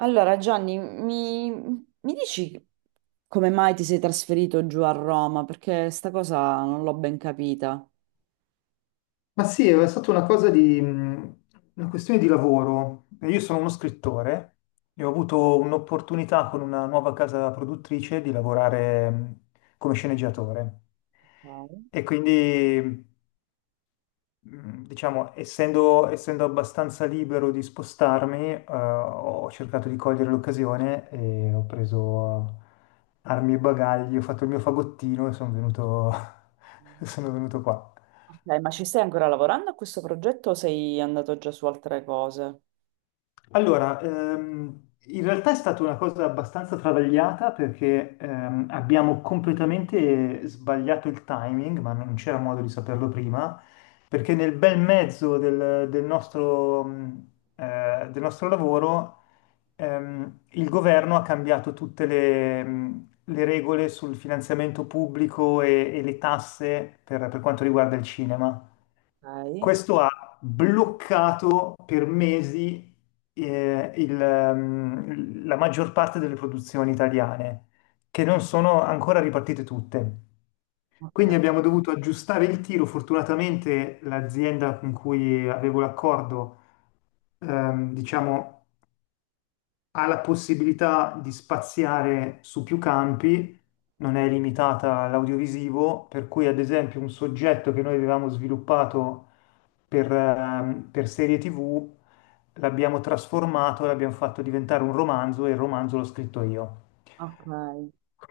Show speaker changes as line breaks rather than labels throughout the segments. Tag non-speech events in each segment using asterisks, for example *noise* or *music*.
Allora, Gianni, mi dici come mai ti sei trasferito giù a Roma? Perché sta cosa non l'ho ben capita.
Ma sì, è stata una cosa una questione di lavoro. Io sono uno scrittore e ho avuto un'opportunità con una nuova casa produttrice di lavorare come sceneggiatore.
Ok.
E quindi, diciamo, essendo abbastanza libero di spostarmi, ho cercato di cogliere l'occasione e ho preso armi e bagagli, ho fatto il mio fagottino e sono venuto, *laughs* sono venuto qua.
Ok, ma ci stai ancora lavorando a questo progetto o sei andato già su altre cose?
Allora, in realtà è stata una cosa abbastanza travagliata perché abbiamo completamente sbagliato il timing, ma non c'era modo di saperlo prima, perché nel bel mezzo del nostro, del nostro lavoro il governo ha cambiato tutte le regole sul finanziamento pubblico e le tasse per quanto riguarda il cinema.
Ok.
Questo ha bloccato per mesi la maggior parte delle produzioni italiane, che non sono ancora ripartite tutte. Quindi
Ok,
abbiamo dovuto aggiustare il tiro. Fortunatamente l'azienda con cui avevo l'accordo, diciamo, ha la possibilità di spaziare su più campi, non è limitata all'audiovisivo, per cui ad esempio un soggetto che noi avevamo sviluppato per serie TV l'abbiamo trasformato, l'abbiamo fatto diventare un romanzo e il romanzo l'ho scritto io.
ok.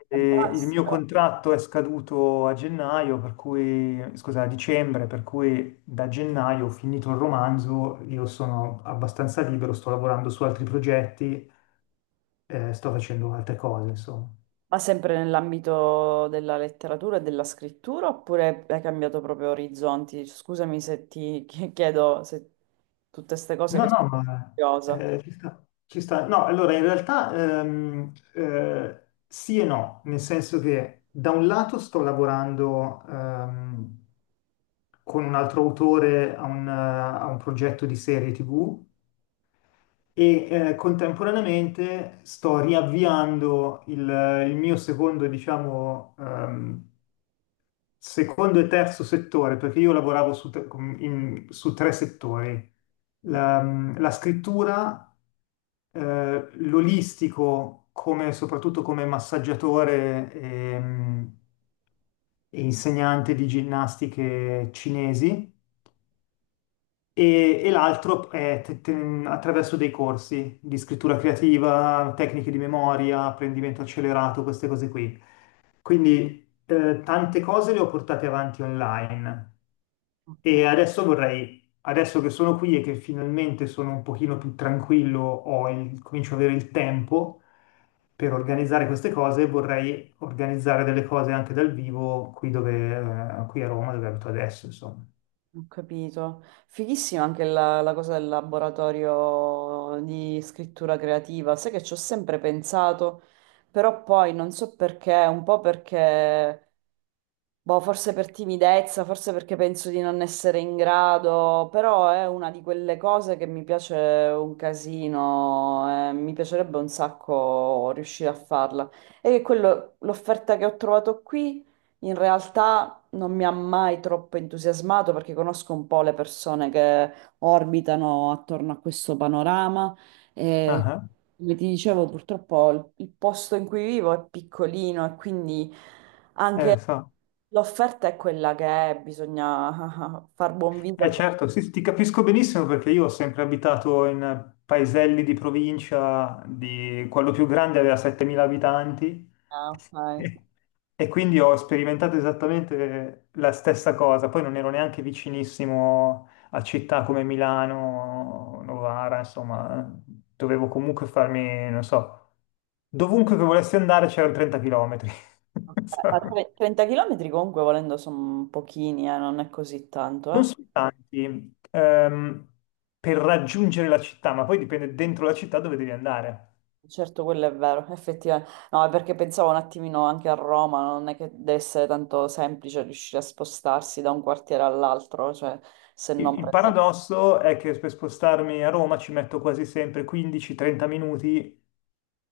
E il mio
Fantastico.
contratto è scaduto a gennaio, per cui, scusa, a dicembre, per cui da gennaio ho finito il romanzo, io sono abbastanza libero, sto lavorando su altri progetti, sto facendo altre cose, insomma.
Ma sempre nell'ambito della letteratura e della scrittura oppure hai cambiato proprio orizzonti? Scusami se ti *laughs* chiedo se tutte queste cose
No,
che sono
no, ma
curiosa.
ci sta, ci sta. No, allora in realtà sì e no, nel senso che da un lato sto lavorando con un altro autore a a un progetto di serie TV e contemporaneamente sto riavviando il mio secondo, diciamo, secondo e terzo settore, perché io lavoravo su, tre su tre settori. La, la scrittura, l'olistico, come, soprattutto come massaggiatore, e insegnante di ginnastiche cinesi, e l'altro è attraverso dei corsi di scrittura creativa, tecniche di memoria, apprendimento accelerato, queste cose qui. Quindi, tante cose le ho portate avanti online.
Ok.
E adesso vorrei, adesso che sono qui e che finalmente sono un pochino più tranquillo, comincio ad avere il tempo per organizzare queste cose, vorrei organizzare delle cose anche dal vivo qui, dove, qui a Roma, dove abito adesso, insomma.
Ho capito. Fighissima anche la cosa del laboratorio di scrittura creativa. Sai che ci ho sempre pensato, però poi non so perché, un po' perché. Boh, forse per timidezza, forse perché penso di non essere in grado, però è una di quelle cose che mi piace un casino, mi piacerebbe un sacco riuscire a farla. E che quello, l'offerta che ho trovato qui in realtà non mi ha mai troppo entusiasmato perché conosco un po' le persone che orbitano attorno a questo panorama e
Ah,
come ti dicevo, purtroppo il posto in cui vivo è piccolino e quindi.
ah,
Anche
so.
l'offerta è quella che è, bisogna *laughs* far buon viso.
Eh certo, sì, sì, ti capisco benissimo perché io ho sempre abitato in paeselli di provincia, di quello più grande aveva 7.000 abitanti.
Ah,
*laughs*
ok.
e e quindi ho sperimentato esattamente la stessa cosa. Poi non ero neanche vicinissimo a città come Milano, Novara, insomma, dovevo comunque farmi, non so, dovunque che volessi andare c'erano 30 chilometri.
Ok.
*laughs*
30 km comunque volendo sono pochini, non è così
Non
tanto.
sono tanti, per raggiungere la città, ma poi dipende dentro la città dove devi andare.
Eh. Certo, quello è vero, effettivamente. No, è perché pensavo un attimino anche a Roma, non è che deve essere tanto semplice riuscire a spostarsi da un quartiere all'altro, cioè se non
Il
prendete.
paradosso è che per spostarmi a Roma ci metto quasi sempre 15-30 minuti,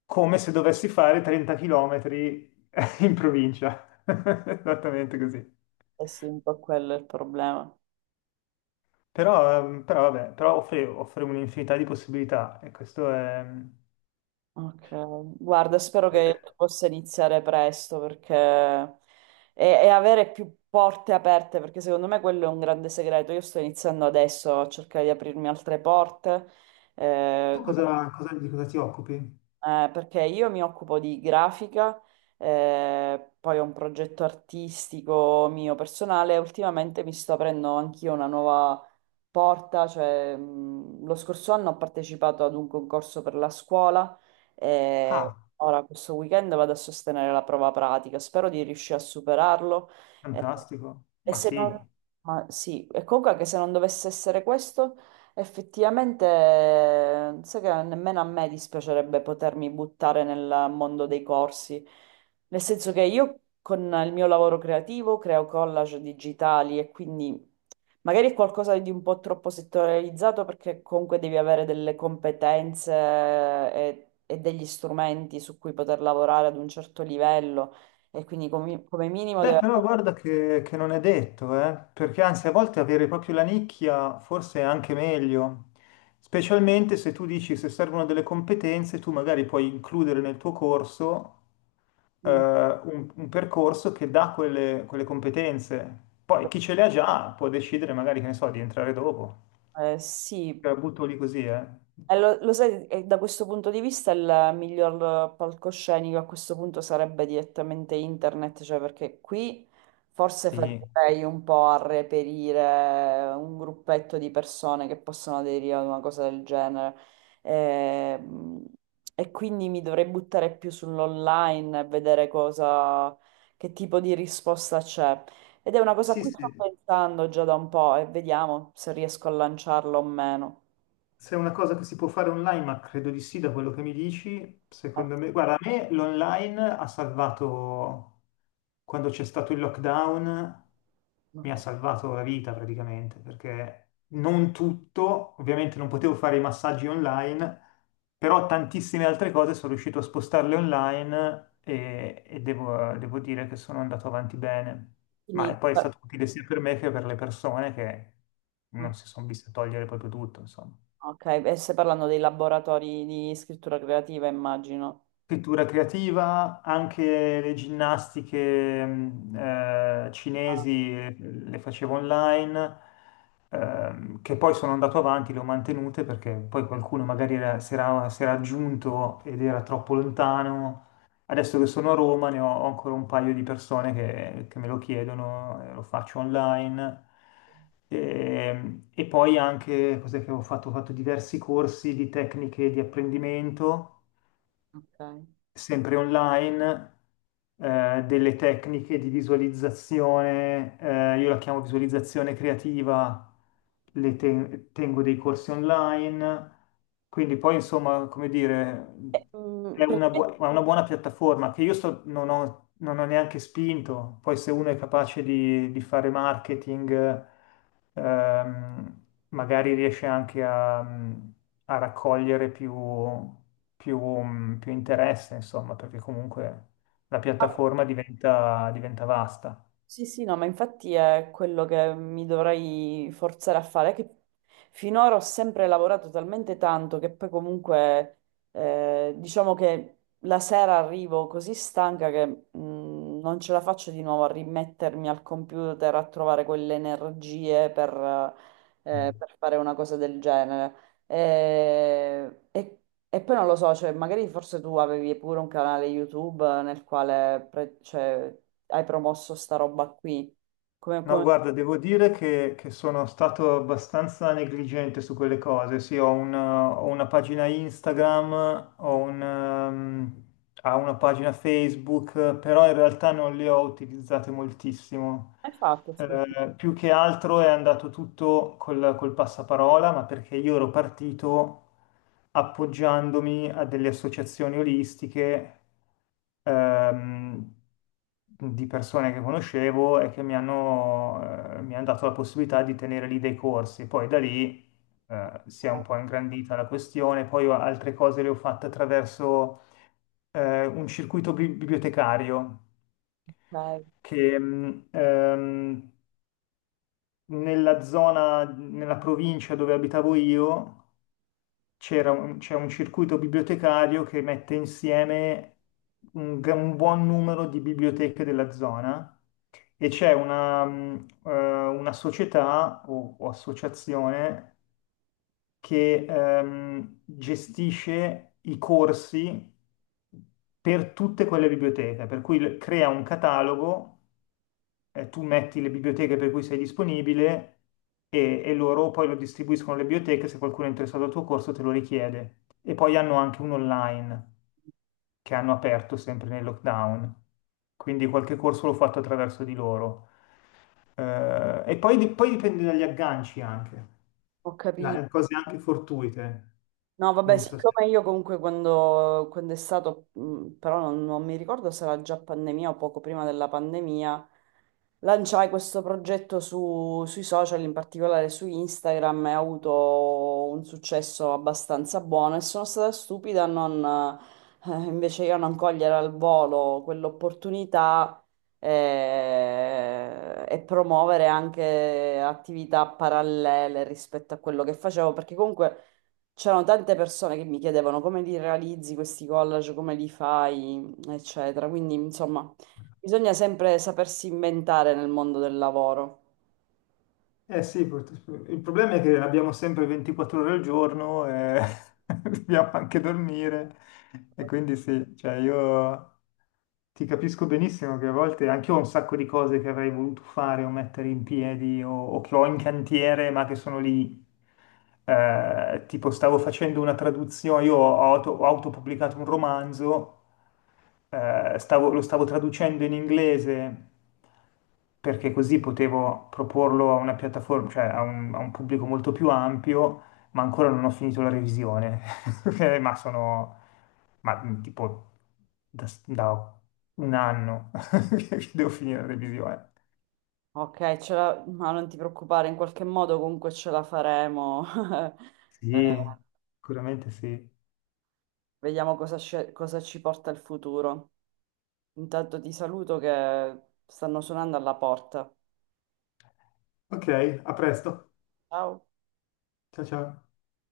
come se dovessi fare 30 km *laughs* in provincia. *laughs* Esattamente così.
Eh sì, un po' quello è il problema.
Però, però vabbè, però offre, offre un'infinità di possibilità e questo è...
Ok, guarda, spero che possa iniziare presto perché, e avere più porte aperte, perché secondo me quello è un grande segreto. Io sto iniziando adesso a cercare di aprirmi altre porte,
Tu
come
di cosa ti occupi?
perché io mi occupo di grafica, poi ho un progetto artistico mio personale. Ultimamente mi sto aprendo anch'io una nuova porta, cioè, lo scorso anno ho partecipato ad un concorso per la scuola e
Ah,
ora questo weekend vado a sostenere la prova pratica. Spero di riuscire a superarlo. eh,
fantastico.
e
Ma
se non,
sì,
ma sì, e comunque anche se non dovesse essere questo. Effettivamente, sai che nemmeno a me dispiacerebbe potermi buttare nel mondo dei corsi, nel senso che io con il mio lavoro creativo creo collage digitali e quindi magari è qualcosa di un po' troppo settorializzato perché comunque devi avere delle competenze e degli strumenti su cui poter lavorare ad un certo livello e quindi come, come minimo
beh,
deve.
però guarda che non è detto, eh. Perché anzi a volte avere proprio la nicchia forse è anche meglio, specialmente se tu dici se servono delle competenze, tu magari puoi includere nel tuo corso un percorso che dà quelle, quelle competenze. Poi chi ce le ha già può decidere magari, che ne so, di entrare dopo. Te
Sì.
la butto lì così, eh?
Lo sai, da questo punto di vista il miglior palcoscenico a questo punto sarebbe direttamente internet, cioè perché qui forse
Sì.
farei un po' a reperire un gruppetto di persone che possono aderire ad una cosa del genere. Ehm, E quindi mi dovrei buttare più sull'online e vedere cosa, che tipo di risposta c'è. Ed è una cosa a
Sì,
cui sto
sì.
pensando già da un po' e vediamo se riesco a lanciarlo o meno.
Se è una cosa che si può fare online, ma credo di sì, da quello che mi dici,
Eh,
secondo me, guarda, a me l'online ha salvato, quando c'è stato il lockdown, mi ha
Ok.
salvato la vita praticamente, perché non tutto, ovviamente non potevo fare i massaggi online, però tantissime altre cose sono riuscito a spostarle online e devo, devo dire che sono andato avanti bene. Ma
Quindi,
e poi è
beh,
stato utile sia per me che per le persone che
mm,
non si sono viste togliere proprio tutto, insomma.
ok, e stai parlando dei laboratori di scrittura creativa, immagino.
Scrittura creativa, anche le ginnastiche
Ah,
cinesi, le facevo online, che poi sono andato avanti, le ho mantenute perché poi qualcuno magari si era aggiunto ed era troppo lontano. Adesso che sono a Roma ho ancora un paio di persone che me lo chiedono, lo faccio online. E poi anche, cos'è che ho fatto? Ho fatto diversi corsi di tecniche di apprendimento
ok.
sempre online, delle tecniche di visualizzazione, io la chiamo visualizzazione creativa, tengo dei corsi online, quindi poi insomma, come dire,
E,
è è una buona piattaforma che io non ho neanche spinto, poi se uno è capace di fare marketing, ehm, magari riesce anche a a raccogliere più interesse, insomma, perché comunque la piattaforma diventa, diventa vasta.
Sì, sì, no, ma infatti è quello che mi dovrei forzare a fare, che finora ho sempre lavorato talmente tanto che poi comunque diciamo che la sera arrivo così stanca che non ce la faccio di nuovo a rimettermi al computer a trovare quelle energie
Mm.
per fare una cosa del genere. E e poi non lo so, cioè, magari forse tu avevi pure un canale YouTube nel quale, cioè, hai promosso sta roba qui? Come,
No,
come come
guarda, devo dire che sono stato abbastanza negligente su quelle cose. Sì, ho una pagina Instagram, ho una pagina Facebook, però in realtà non le ho utilizzate moltissimo.
hai fatto? Scusa.
Più che altro è andato tutto col passaparola, ma perché io ero partito, appoggiandomi a delle associazioni olistiche, ehm, di persone che conoscevo e che mi hanno dato la possibilità di tenere lì dei corsi. Poi da lì, si è un
Ok,
po' ingrandita la questione, poi altre cose le ho fatte attraverso un circuito bibliotecario
ok,
che nella zona, nella provincia dove abitavo io, c'è un circuito bibliotecario che mette insieme un buon numero di biblioteche della zona e c'è una società o associazione che, gestisce i corsi per tutte quelle biblioteche, per cui crea un catalogo, tu metti le biblioteche per cui sei disponibile e loro poi lo distribuiscono alle biblioteche se qualcuno è interessato al tuo corso te lo richiede. E poi hanno anche un online che hanno aperto sempre nel lockdown, quindi qualche corso l'ho fatto attraverso di loro. E poi, poi dipende dagli agganci anche,
ho capito.
cose anche fortuite.
No, vabbè,
Non so se...
siccome io comunque quando è stato, però non mi ricordo se era già pandemia o poco prima della pandemia, lanciai questo progetto sui social, in particolare su Instagram, e ha avuto un successo abbastanza buono e sono stata stupida a non, invece io a non cogliere al volo quell'opportunità, e promuovere anche attività parallele rispetto a quello che facevo, perché comunque. C'erano tante persone che mi chiedevano come li realizzi questi collage, come li fai, eccetera. Quindi, insomma, bisogna sempre sapersi inventare nel mondo del lavoro.
Eh sì, il problema è che abbiamo sempre 24 ore al giorno e *laughs* dobbiamo anche dormire e quindi sì, cioè io ti capisco benissimo che a volte anche io ho un sacco di cose che avrei voluto fare o mettere in piedi o che ho in cantiere ma che sono lì. Tipo stavo facendo una traduzione, io ho, ho autopubblicato un romanzo, lo stavo traducendo in inglese perché così potevo proporlo a una piattaforma, cioè a un pubblico molto più ampio, ma ancora non ho finito la revisione. *laughs* Ma sono ma, tipo da un anno *laughs* che devo finire la revisione.
Ok, ma non ti preoccupare, in qualche modo comunque ce la faremo. *laughs* Eh,
Sì, sicuramente sì.
vediamo cosa, cosa ci porta il futuro. Intanto ti saluto che stanno suonando alla porta.
Ok, a presto.
Ciao.
Ciao ciao.